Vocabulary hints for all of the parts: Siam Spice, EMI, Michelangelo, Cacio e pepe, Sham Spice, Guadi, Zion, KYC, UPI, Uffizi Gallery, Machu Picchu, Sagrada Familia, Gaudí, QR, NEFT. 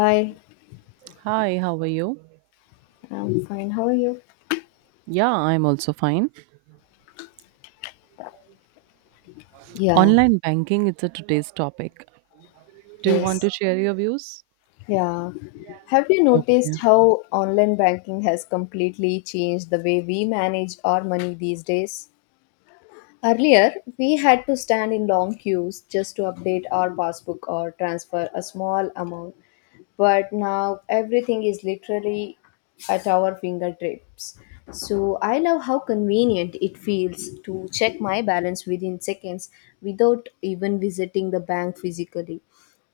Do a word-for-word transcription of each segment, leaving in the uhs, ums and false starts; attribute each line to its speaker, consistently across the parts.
Speaker 1: Hi,
Speaker 2: Hi, how are you?
Speaker 1: I'm fine. How are you?
Speaker 2: Yeah, I'm also fine.
Speaker 1: Yeah,
Speaker 2: Online banking is a today's topic. Do you want
Speaker 1: yes.
Speaker 2: to share your views?
Speaker 1: Yeah. Have you
Speaker 2: Okay.
Speaker 1: noticed how online banking has completely changed the way we manage our money these days? Earlier, we had to stand in long queues just to update our passbook or transfer a small amount, but now everything is literally at our fingertips. So I love how convenient it feels to check my balance within seconds without even visiting the bank physically.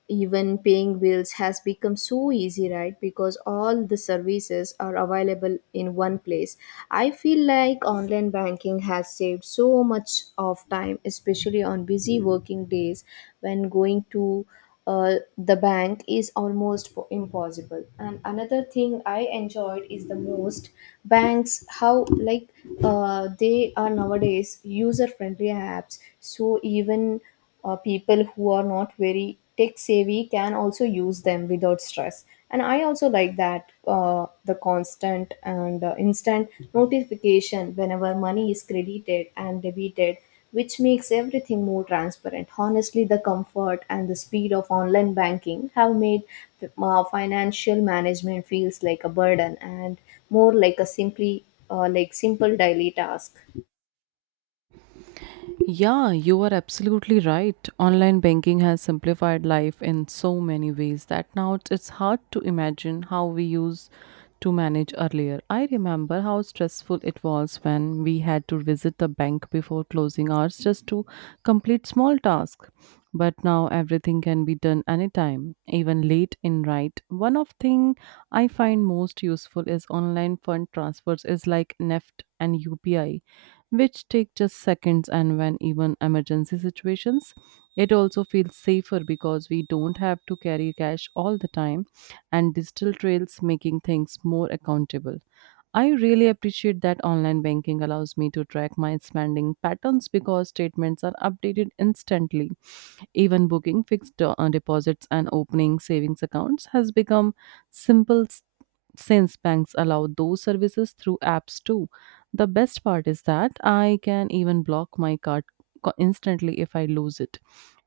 Speaker 1: Even paying bills has become so easy, right? Because all the services are available in one place. I feel like online banking has saved so much of time, especially on busy working days when going to uh, the bank is almost po- impossible. And another thing I enjoyed is the most banks how like uh, they are nowadays user friendly apps, so even uh, people who are not very tech savvy can also use them without stress. And I also like that uh, the constant and uh, instant notification whenever money is credited and debited, which makes everything more transparent. Honestly, the comfort and the speed of online banking have made uh, financial management feels like a burden and more like a simply uh, like simple daily task.
Speaker 2: Yeah, you are absolutely right. Online banking has simplified life in so many ways that now it's it's hard to imagine how we used to manage earlier. I remember how stressful it was when we had to visit the bank before closing hours just to complete small tasks. But now everything can be done anytime, even late in night. One of thing I find most useful is online fund transfers is like N E F T and U P I, which take just seconds and when even emergency situations. It also feels safer because we don't have to carry cash all the time, and digital trails making things more accountable. I really appreciate that online banking allows me to track my spending patterns because statements are updated instantly. Even booking fixed uh, deposits and opening savings accounts has become simple since banks allow those services through apps too. The best part is that I can even block my card co- instantly if I lose it.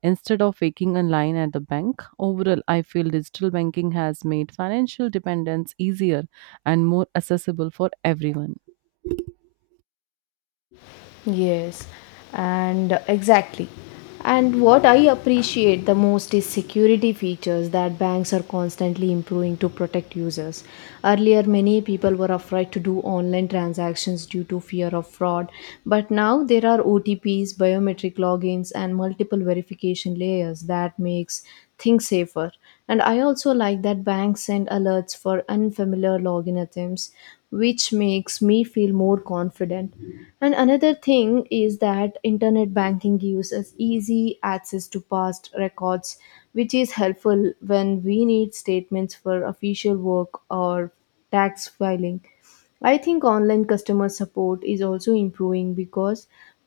Speaker 2: Instead of waiting in line at the bank, overall, I feel digital banking has made financial dependence easier and more accessible for everyone.
Speaker 1: Yes, and uh, exactly. And what I appreciate the most is security features that banks are constantly improving to protect users. Earlier, many people were afraid to do online transactions due to fear of fraud, but now there are O T Ps, biometric logins, and multiple verification layers that makes things safer. And I also like that banks send alerts for unfamiliar login attempts, which makes me feel more confident. And another thing is that internet banking gives us easy access to past records, which is helpful when we need statements for official work or tax filing. I think online customer support is also improving because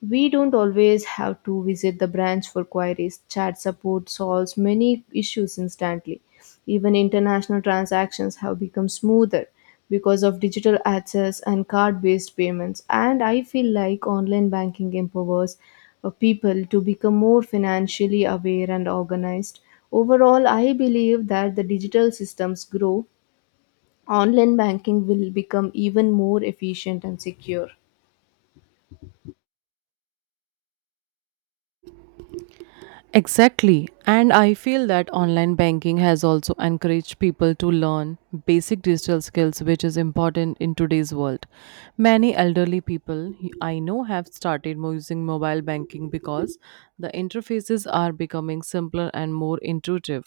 Speaker 1: we don't always have to visit the branch for queries. Chat support solves many issues instantly. Even international transactions have become smoother because of digital access and card based payments. And I feel like online banking empowers uh, people to become more financially aware and organized. Overall, I believe that the digital systems grow, online banking will become even more efficient and secure.
Speaker 2: Exactly. And I feel that online banking has also encouraged people to learn basic digital skills, which is important in today's world. Many elderly people I know have started mo- using mobile banking because the interfaces are becoming simpler and more intuitive.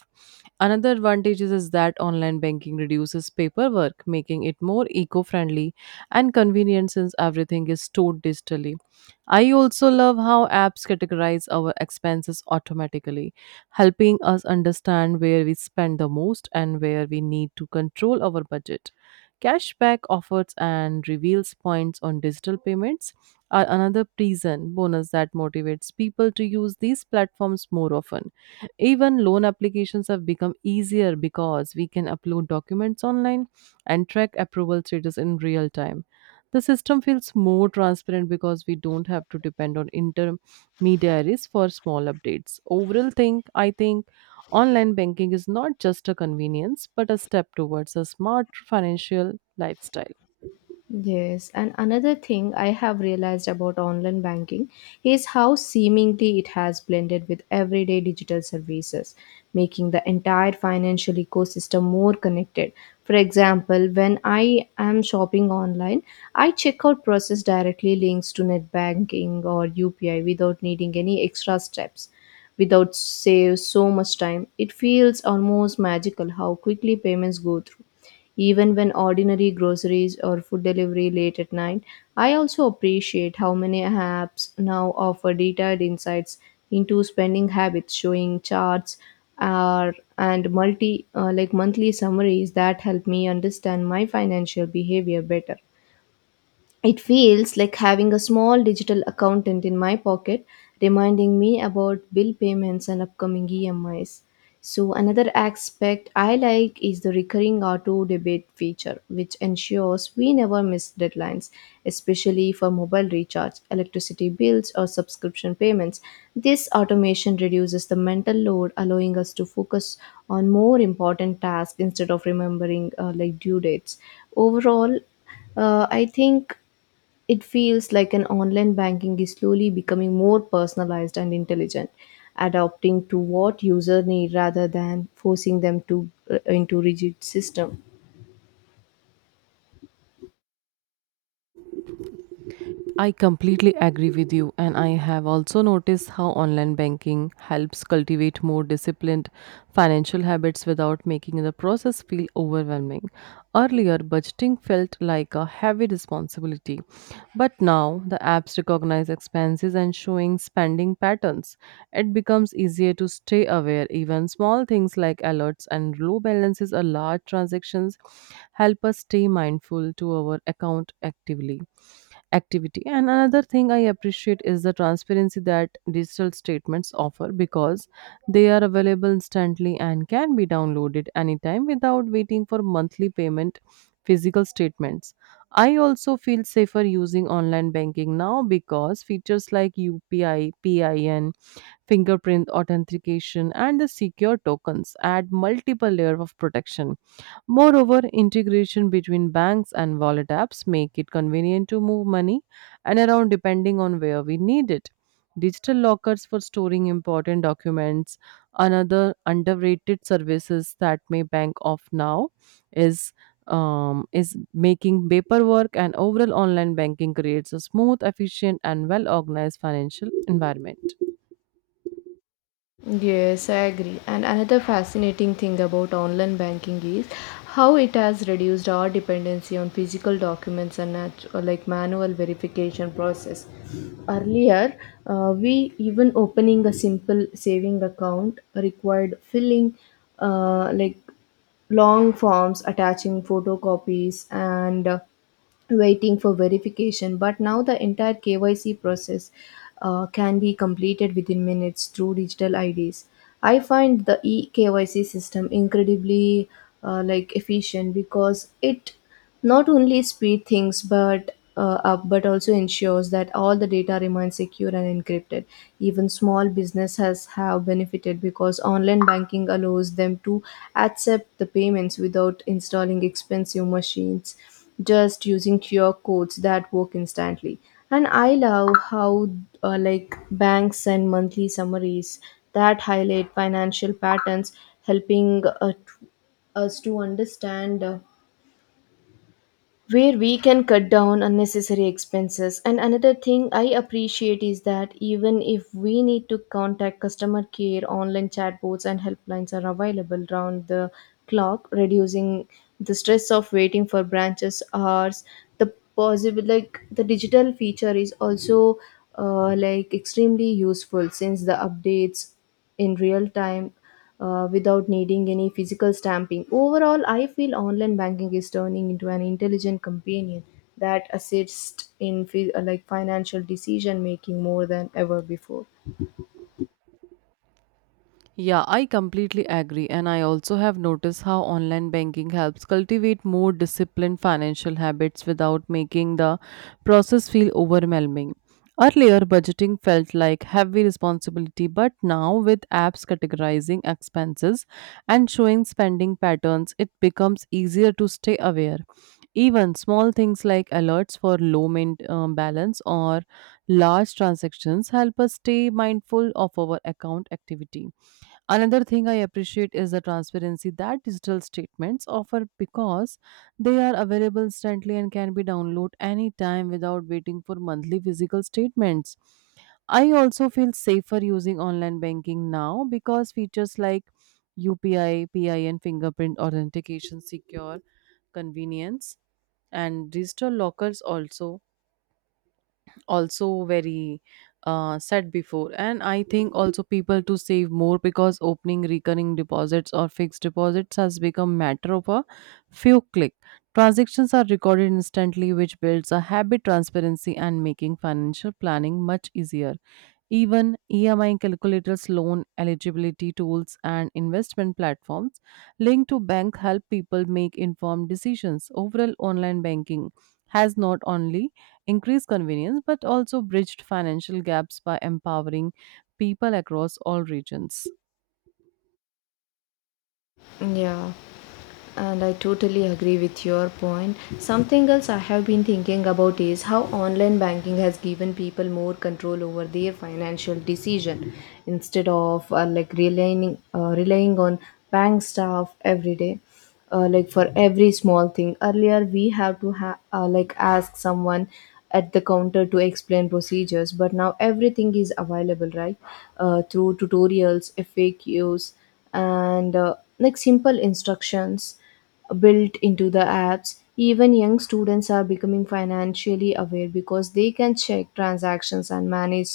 Speaker 2: Another advantage is is that online banking reduces paperwork, making it more eco friendly and convenient since everything is stored digitally. I also love how apps categorize our expenses automatically, helping us understand where we spend the most and where we need to control our budget. Cashback offers and reveals points on digital payments are another reason bonus that motivates people to use these platforms more often. Even loan applications have become easier because we can upload documents online and track approval status in real time. The system feels more transparent because we don't have to depend on intermediaries for small updates. Overall, think I think online banking is not just a convenience but a step towards a smart financial lifestyle.
Speaker 1: Yes, and another thing I have realized about online banking is how seemingly it has blended with everyday digital services, making the entire financial ecosystem more connected. For example, when I am shopping online, I checkout process directly links to net banking or U P I without needing any extra steps. Without save so much time, it feels almost magical how quickly payments go through. Even when ordinary groceries or food delivery late at night, I also appreciate how many apps now offer detailed insights into spending habits, showing charts uh, and multi uh, like monthly summaries that help me understand my financial behavior better. It feels like having a small digital accountant in my pocket, reminding me about bill payments and upcoming E M Is. So another aspect I like is the recurring auto debit feature, which ensures we never miss deadlines, especially for mobile recharge, electricity bills, or subscription payments. This automation reduces the mental load, allowing us to focus on more important tasks instead of remembering uh, like due dates. Overall, uh, I think it feels like an online banking is slowly becoming more personalized and intelligent, adapting to what user need rather than forcing them to uh, into rigid system.
Speaker 2: I completely agree with you, and I have also noticed how online banking helps cultivate more disciplined financial habits without making the process feel overwhelming. Earlier, budgeting felt like a heavy responsibility, but now the apps recognize expenses and showing spending patterns. It becomes easier to stay aware. Even small things like alerts and low balances or large transactions help us stay mindful to our account actively activity. And another thing I appreciate is the transparency that digital statements offer because they are available instantly and can be downloaded anytime without waiting for monthly payment physical statements. I also feel safer using online banking now because features like U P I, PIN, fingerprint authentication, and the secure tokens add multiple layer of protection. Moreover, integration between banks and wallet apps make it convenient to move money and around depending on where we need it. Digital lockers for storing important documents, another underrated services that may bank off now is, um, is making paperwork, and overall online banking creates a smooth, efficient, and well organized financial environment.
Speaker 1: Yes, I agree. And another fascinating thing about online banking is how it has reduced our dependency on physical documents and nat- or like manual verification process. Earlier, uh, we even opening a simple saving account required filling uh, like long forms, attaching photocopies, and uh, waiting for verification. But now the entire K Y C process uh, can be completed within minutes through digital I Ds. I find the eKYC system incredibly uh, like efficient, because it not only speed things but uh, up but also ensures that all the data remains secure and encrypted. Even small businesses have benefited because online banking allows them to accept the payments without installing expensive machines, just using Q R codes that work instantly. And I love how uh, like banks send monthly summaries that highlight financial patterns, helping uh, t- us to understand uh, where we can cut down unnecessary expenses. And another thing I appreciate is that even if we need to contact customer care, online chatbots and helplines are available round the clock, reducing the stress of waiting for branches hours. The possible like the digital feature is also uh, like extremely useful, since the updates in real time uh, without needing any physical stamping. Overall, I feel online banking is turning into an intelligent companion that assists in fi- uh, like financial decision making more than ever before.
Speaker 2: Yeah, I completely agree. And I also have noticed how online banking helps cultivate more disciplined financial habits without making the process feel overwhelming. Earlier, budgeting felt like heavy responsibility, but now with apps categorizing expenses and showing spending patterns, it becomes easier to stay aware. Even small things like alerts for low main, um, balance or large transactions help us stay mindful of our account activity. Another thing I appreciate is the transparency that digital statements offer because they are available instantly and can be downloaded anytime without waiting for monthly physical statements. I also feel safer using online banking now because features like U P I, P I, and fingerprint authentication secure convenience, and digital lockers also also very uh, said before. And I think also people to save more because opening recurring deposits or fixed deposits has become matter of a few click. Transactions are recorded instantly, which builds a habit transparency and making financial planning much easier. Even E M I calculators, loan eligibility tools, and investment platforms linked to bank help people make informed decisions. Overall, online banking has not only increased convenience but also bridged financial gaps by empowering people across all regions.
Speaker 1: Yeah, and I totally agree with your point. Something else I have been thinking about is how online banking has given people more control over their financial decision instead of uh, like relying uh, relying on bank staff every day. Uh, like for every small thing earlier we have to ha- uh, like ask someone at the counter to explain procedures, but now everything is available right uh, through tutorials, faqs, and uh, like simple instructions built into the apps. Even young students are becoming financially aware because they can check transactions and manage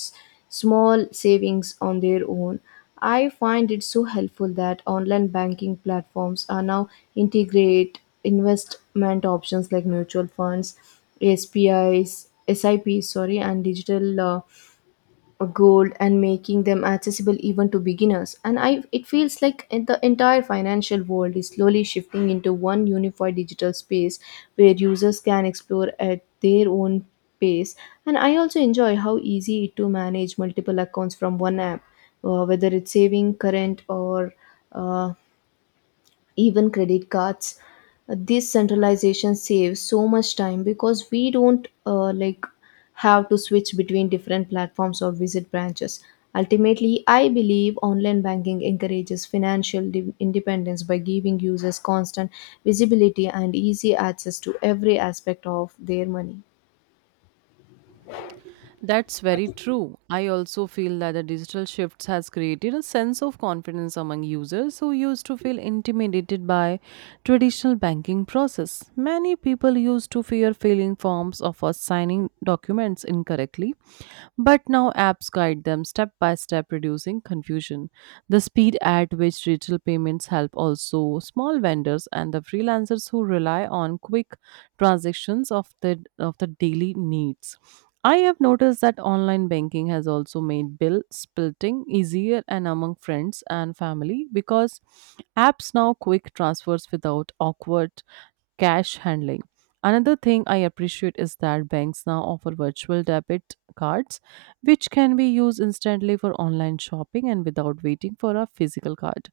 Speaker 1: small savings on their own. I find it so helpful that online banking platforms are now integrate investment options like mutual funds, spis sips, sorry, and digital uh, gold, and making them accessible even to beginners. And I, it feels like in the entire financial world is slowly shifting into one unified digital space where users can explore at their own pace. And I also enjoy how easy it to manage multiple accounts from one app, uh, whether it's saving current or uh, even credit cards. Uh, this centralization saves so much time because we don't uh, like have to switch between different platforms or visit branches. Ultimately, I believe online banking encourages financial di- independence by giving users constant visibility and easy access to every aspect of their money.
Speaker 2: That's very true. I also feel that the digital shifts has created a sense of confidence among users who used to feel intimidated by traditional banking process. Many people used to fear filling forms or for signing documents incorrectly, but now apps guide them step by step, reducing confusion. The speed at which digital payments help also small vendors and the freelancers who rely on quick transactions of the of the daily needs. I have noticed that online banking has also made bill splitting easier and among friends and family because apps now quick transfers without awkward cash handling. Another thing I appreciate is that banks now offer virtual debit cards, which can be used instantly for online shopping and without waiting for a physical card.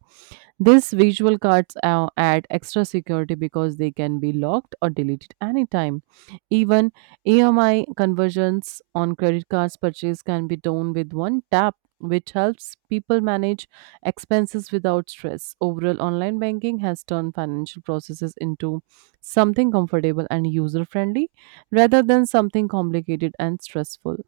Speaker 2: These visual cards uh, add extra security because they can be locked or deleted anytime. Even E M I conversions on credit cards purchase can be done with one tap, which helps people manage expenses without stress. Overall, online banking has turned financial processes into something comfortable and user friendly rather than something complicated and stressful.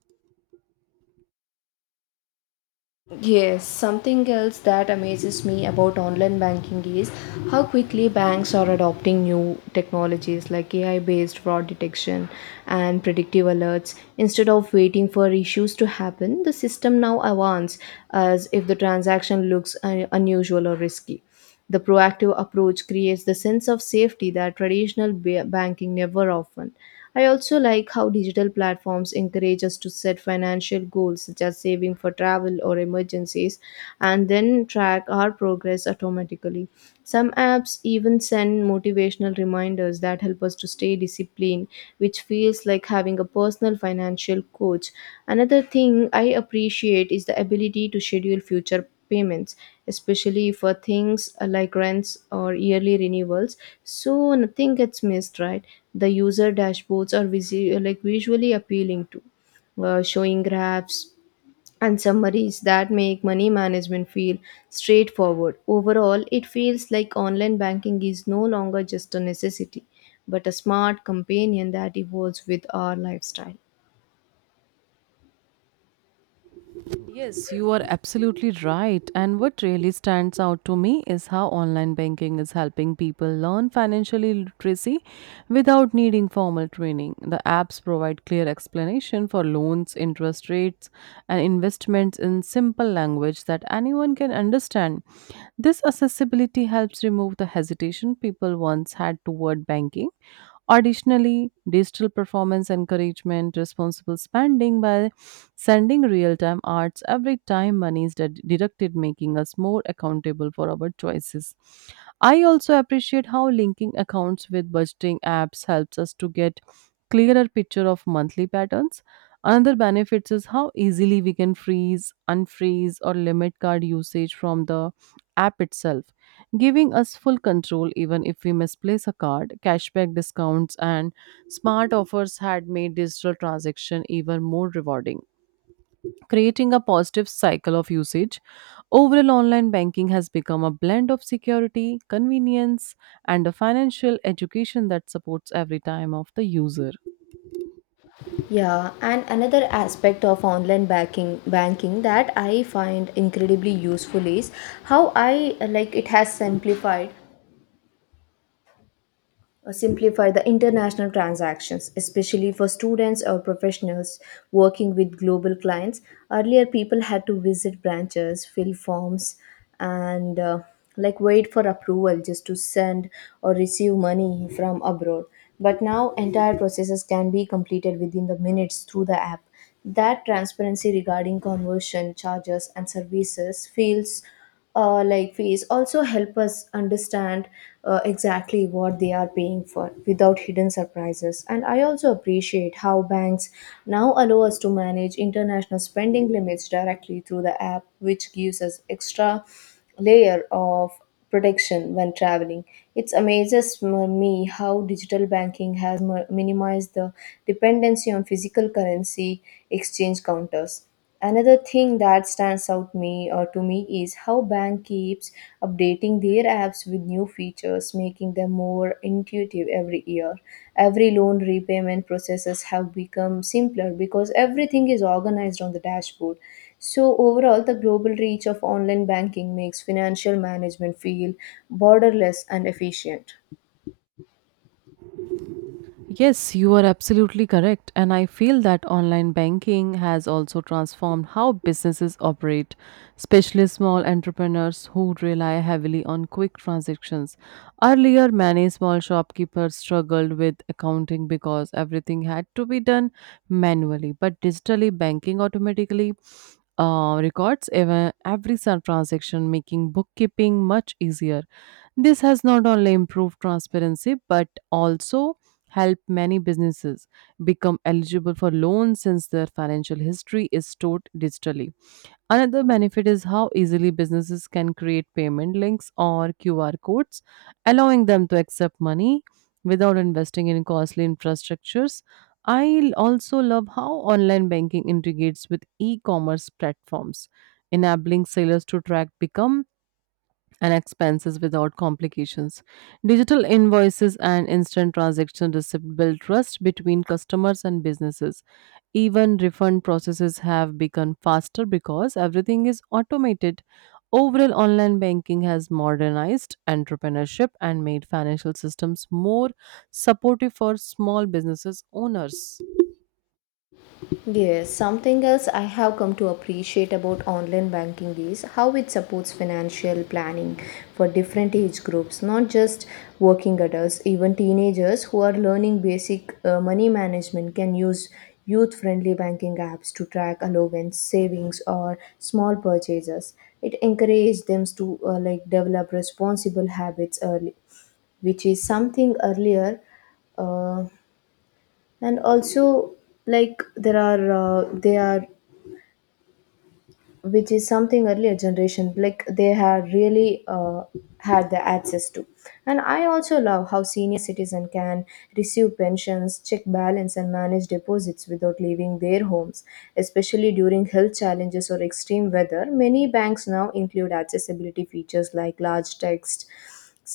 Speaker 1: Yes, something else that amazes me about online banking is how quickly banks are adopting new technologies like A I based fraud detection and predictive alerts. Instead of waiting for issues to happen, the system now awarns as if the transaction looks uh, unusual or risky. The proactive approach creates the sense of safety that traditional ba- banking never often. I also like how digital platforms encourage us to set financial goals such as saving for travel or emergencies, and then track our progress automatically. Some apps even send motivational reminders that help us to stay disciplined, which feels like having a personal financial coach. Another thing I appreciate is the ability to schedule future payments, especially for things uh, like rents or yearly renewals. So nothing gets missed, right? The user dashboards are visi- like visually appealing to, uh, showing graphs and summaries that make money management feel straightforward. Overall, it feels like online banking is no longer just a necessity, but a smart companion that evolves with our lifestyle.
Speaker 2: Yes, you are absolutely right. And what really stands out to me is how online banking is helping people learn financial literacy without needing formal training. The apps provide clear explanation for loans, interest rates, and investments in simple language that anyone can understand. This accessibility helps remove the hesitation people once had toward banking. Additionally, digital performance encouragement responsible spending by sending real time arts every time money is ded- deducted, making us more accountable for our choices. I also appreciate how linking accounts with budgeting apps helps us to get clearer picture of monthly patterns. Another benefit is how easily we can freeze, unfreeze, or limit card usage from the app itself, giving us full control even if we misplace a card. Cashback discounts and smart offers had made digital transaction even more rewarding, creating a positive cycle of usage. Overall, online banking has become a blend of security, convenience, and a financial education that supports every time of the user.
Speaker 1: Yeah, and another aspect of online banking banking that I find incredibly useful is how I uh, like it has simplified or simplify the international transactions, especially for students or professionals working with global clients. Earlier, people had to visit branches, fill forms, and uh, like wait for approval just to send or receive money from abroad. But now, entire processes can be completed within the minutes through the app. That transparency regarding conversion charges and services feels uh, like fees also help us understand uh, exactly what they are paying for without hidden surprises. And I also appreciate how banks now allow us to manage international spending limits directly through the app, which gives us extra layer of protection when traveling. It amazes m- me how digital banking has mi- minimized the dependency on physical currency exchange counters. Another thing that stands out me or to me is how bank keeps updating their apps with new features, making them more intuitive every year. Every loan repayment processes have become simpler because everything is organized on the dashboard. So overall, the global reach of online banking makes financial management feel borderless and efficient.
Speaker 2: Yes, you are absolutely correct. And I feel that online banking has also transformed how businesses operate, especially small entrepreneurs who rely heavily on quick transactions. Earlier, many small shopkeepers struggled with accounting because everything had to be done manually. But digitally, banking automatically uh, records ev- every sun transaction, making bookkeeping much easier. This has not only improved transparency but also helped many businesses become eligible for loans since their financial history is stored digitally. Another benefit is how easily businesses can create payment links or Q R codes, allowing them to accept money without investing in costly infrastructures. I also love how online banking integrates with e commerce platforms, enabling sellers to track become and expenses without complications. Digital invoices and instant transaction receipt build trust between customers and businesses. Even refund processes have become faster because everything is automated. Overall, online banking has modernized entrepreneurship and made financial systems more supportive for small businesses owners.
Speaker 1: Yes, something else I have come to appreciate about online banking is how it supports financial planning for different age groups, not just working adults. Even teenagers who are learning basic uh, money management can use youth friendly banking apps to track allowance, savings, or small purchases. It encourages them to uh, like develop responsible habits early, which is something earlier. Uh, and also like there are uh, they are which is something earlier generation, like they had really uh, had the access to. And I also love how senior citizen can receive pensions, check balance, and manage deposits without leaving their homes, especially during health challenges or extreme weather. Many banks now include accessibility features like large text,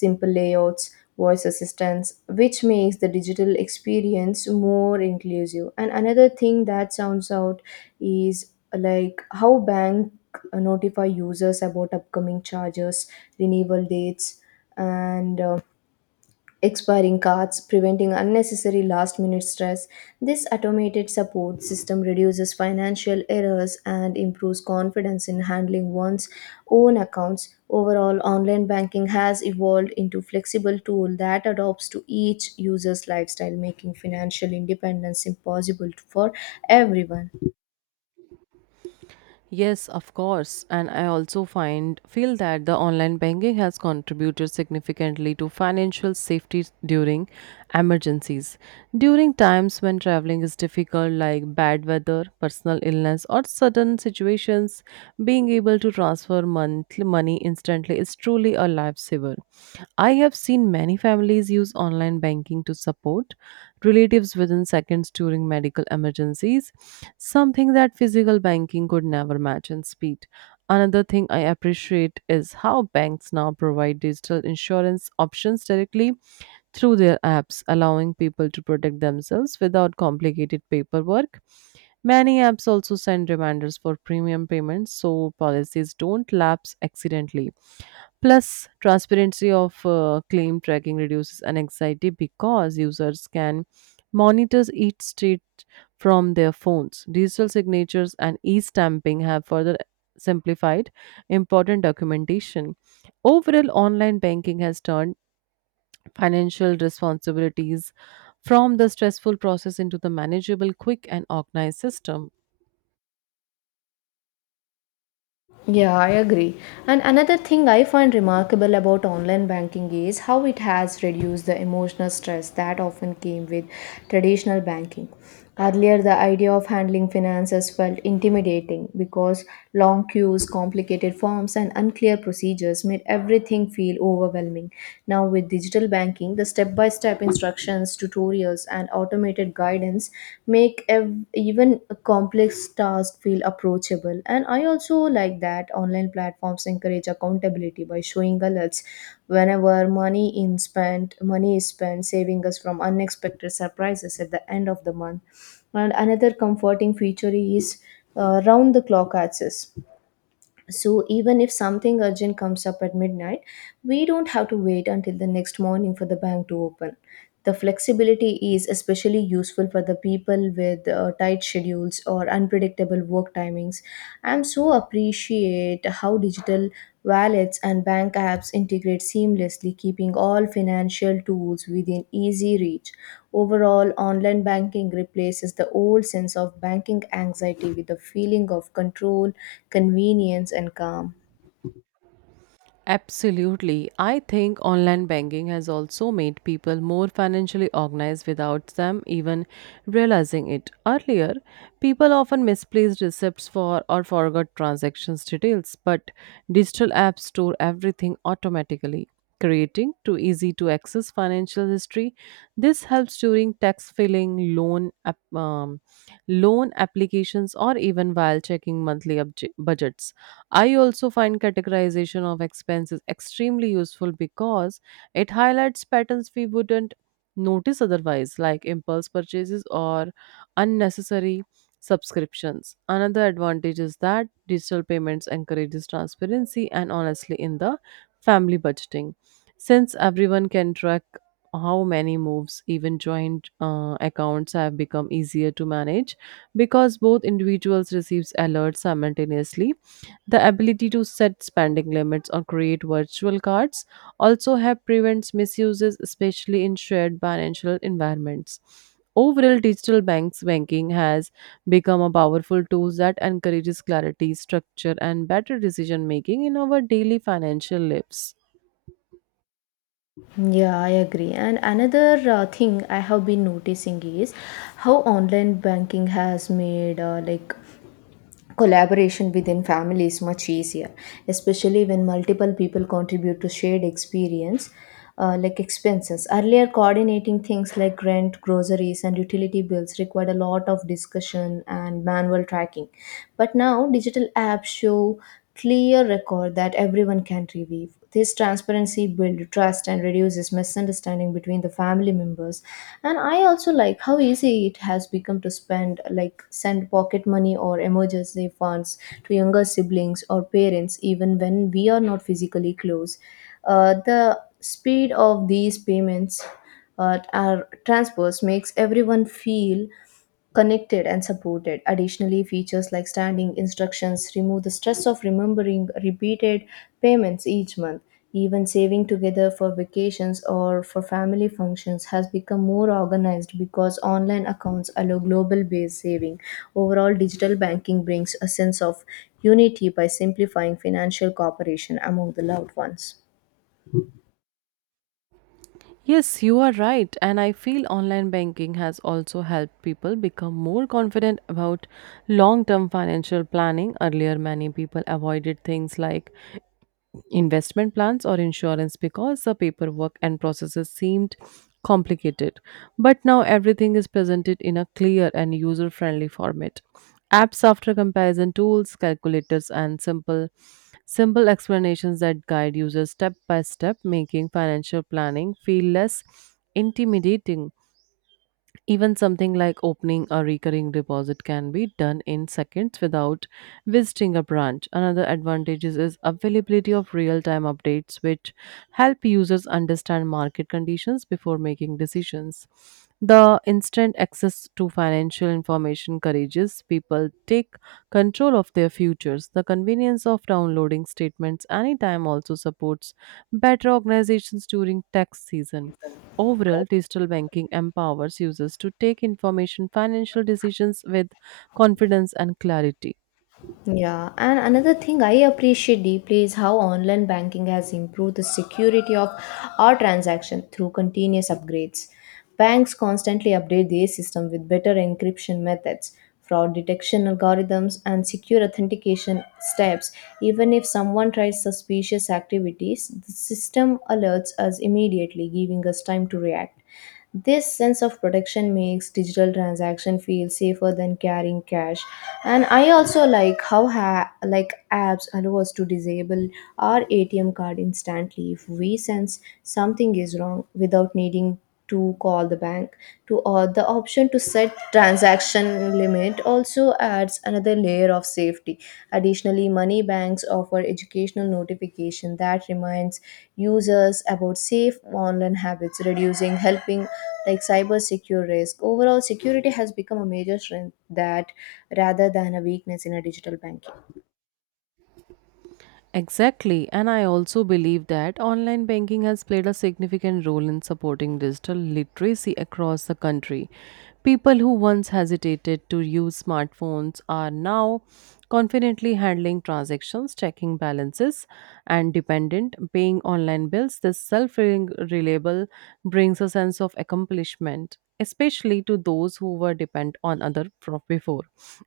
Speaker 1: simple layouts, voice assistance, which makes the digital experience more inclusive. And another thing that sounds out is like how bank notify users about upcoming charges, renewal dates, and uh, expiring cards, preventing unnecessary last minute stress. This automated support system reduces financial errors and improves confidence in handling one's own accounts. Overall, online banking has evolved into flexible tool that adapts to each user's lifestyle, making financial independence impossible for everyone.
Speaker 2: Yes, of course. And I also find feel that the online banking has contributed significantly to financial safety during emergencies. During times when traveling is difficult like bad weather, personal illness or sudden situations, being able to transfer monthly money instantly is truly a lifesaver. I have seen many families use online banking to support relatives within seconds during medical emergencies, something that physical banking could never match in speed. Another thing I appreciate is how banks now provide digital insurance options directly through their apps, allowing people to protect themselves without complicated paperwork. Many apps also send reminders for premium payments so policies don't lapse accidentally. Plus, transparency of uh, claim tracking reduces anxiety because users can monitor each street from their phones. Digital signatures and e stamping have further simplified important documentation. Overall, online banking has turned financial responsibilities from the stressful process into the manageable, quick, and organized system.
Speaker 1: Yeah, I agree. And another thing I find remarkable about online banking is how it has reduced the emotional stress that often came with traditional banking. Earlier, the idea of handling finances felt intimidating because long queues, complicated forms, and unclear procedures made everything feel overwhelming. Now, with digital banking, the step by step instructions instructions, tutorials, and automated guidance make ev- even a complex task feel approachable. And I also like that online platforms encourage accountability by showing alerts whenever money in spent money is spent, saving us from unexpected surprises at the end of the month. And another comforting feature is uh, round the clock access, so even if something urgent comes up at midnight, we don't have to wait until the next morning for the bank to open. The flexibility is especially useful for the people with uh, tight schedules or unpredictable work timings. I'm so appreciate how digital wallets and bank apps integrate seamlessly, keeping all financial tools within easy reach. Overall, online banking replaces the old sense of banking anxiety with a feeling of control, convenience, and calm.
Speaker 2: Absolutely. I think online banking has also made people more financially organized without them even realizing it. Earlier, people often misplaced receipts for or forgot transactions details, but digital apps store everything automatically, creating too easy to access financial history. This helps during tax filing, loan app- um, loan applications or even while checking monthly obje- budgets. I also find categorization of expenses extremely useful because it highlights patterns we wouldn't notice otherwise, like impulse purchases or unnecessary subscriptions. Another advantage is that digital payments encourages transparency and honestly in the family budgeting, since everyone can track how many moves even joint uh, accounts have become easier to manage because both individuals receives alerts simultaneously. The ability to set spending limits or create virtual cards also help prevents misuses, especially in shared financial environments. Overall, digital banks banking has become a powerful tool that encourages clarity, structure, and better decision making in our daily financial lives.
Speaker 1: Yeah, I agree. And another uh, thing I have been noticing is how online banking has made uh, like collaboration within family is much easier, especially when multiple people contribute to shared experience, uh, like expenses. Earlier, coordinating things like rent, groceries, and utility bills required a lot of discussion and manual tracking, but now digital apps show clear record that everyone can review. This transparency builds trust and reduces misunderstanding between the family members. And I also like how easy it has become to spend, like send pocket money or emergency funds to younger siblings or parents, even when we are not physically close. Uh, the speed of these payments, uh, are transfers, makes everyone feel connected and supported. Additionally, features like standing instructions remove the stress of remembering repeated payments each month. Even saving together for vacations or for family functions has become more organized because online accounts allow global based saving. Overall, digital banking brings a sense of unity by simplifying financial cooperation among the loved ones.
Speaker 2: Yes, you are right. And I feel online banking has also helped people become more confident about long term financial planning. Earlier, many people avoided things like investment plans or insurance because the paperwork and processes seemed complicated. But now everything is presented in a clear and user friendly format. Apps after comparison tools, calculators, and simple simple explanations that guide users step by step, making financial planning feel less intimidating. Even something like opening a recurring deposit can be done in seconds without visiting a branch. Another advantage is is availability of real-time updates which help users understand market conditions before making decisions. The instant access to financial information encourages people take control of their futures. The convenience of downloading statements anytime also supports better organizations during tax season. Overall, digital banking empowers users to take information financial decisions with confidence and clarity.
Speaker 1: Yeah, and another thing I appreciate deeply is how online banking has improved the security of our transaction through continuous upgrades. Banks constantly update their system with better encryption methods, fraud detection algorithms, and secure authentication steps. Even if someone tries suspicious activities, the system alerts us immediately, giving us time to react. This sense of protection makes digital transaction feel safer than carrying cash. And I also like how ha- like apps allow us to disable our A T M card instantly if we sense something is wrong without needing to call the bank to, or the option to set transaction uh, limit, also adds another layer of safety. Additionally, money banks offer educational notification that reminds users about safe online habits, reducing helping like cyber secure risk. Overall, security has become a major strength that rather than a weakness in a digital banking.
Speaker 2: Exactly, and I also believe that online banking has played a significant role in supporting digital literacy across the country. People who once hesitated to use smartphones are now confidently handling transactions, checking balances, and dependent paying online bills. This self-reliable brings a sense of accomplishment, especially to those who were dependent on other pro- before.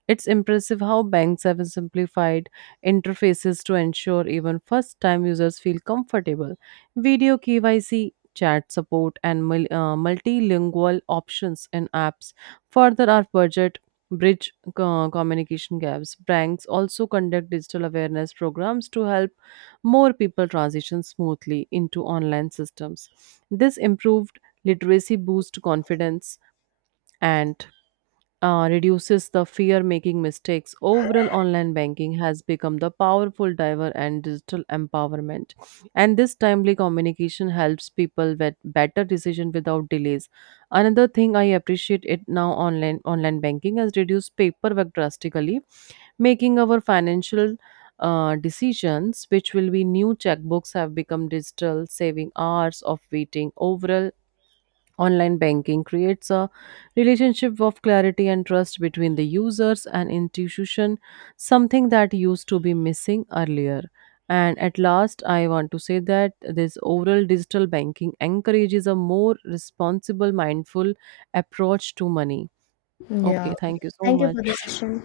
Speaker 2: It's impressive how banks have simplified interfaces to ensure even first time users feel comfortable, video K Y C, chat support, and mul- uh, multilingual options in apps further our budget bridge co- communication gaps. Banks also conduct digital awareness programs to help more people transition smoothly into online systems. This improved literacy boost confidence and uh, reduces the fear making mistakes. Overall, online banking has become the powerful driver and digital empowerment. And this timely communication helps people with better decision without delays. Another thing I appreciate it now online online banking has reduced paperwork drastically, making our financial uh, decisions, which will be new checkbooks, have become digital, saving hours of waiting. Overall, online banking creates a relationship of clarity and trust between the users and institution, something that used to be missing earlier. And at last, I want to say that this oral digital banking encourages a more responsible, mindful approach to money.
Speaker 1: Yeah.
Speaker 2: Okay, thank you so
Speaker 1: Thank you for the
Speaker 2: much.
Speaker 1: session.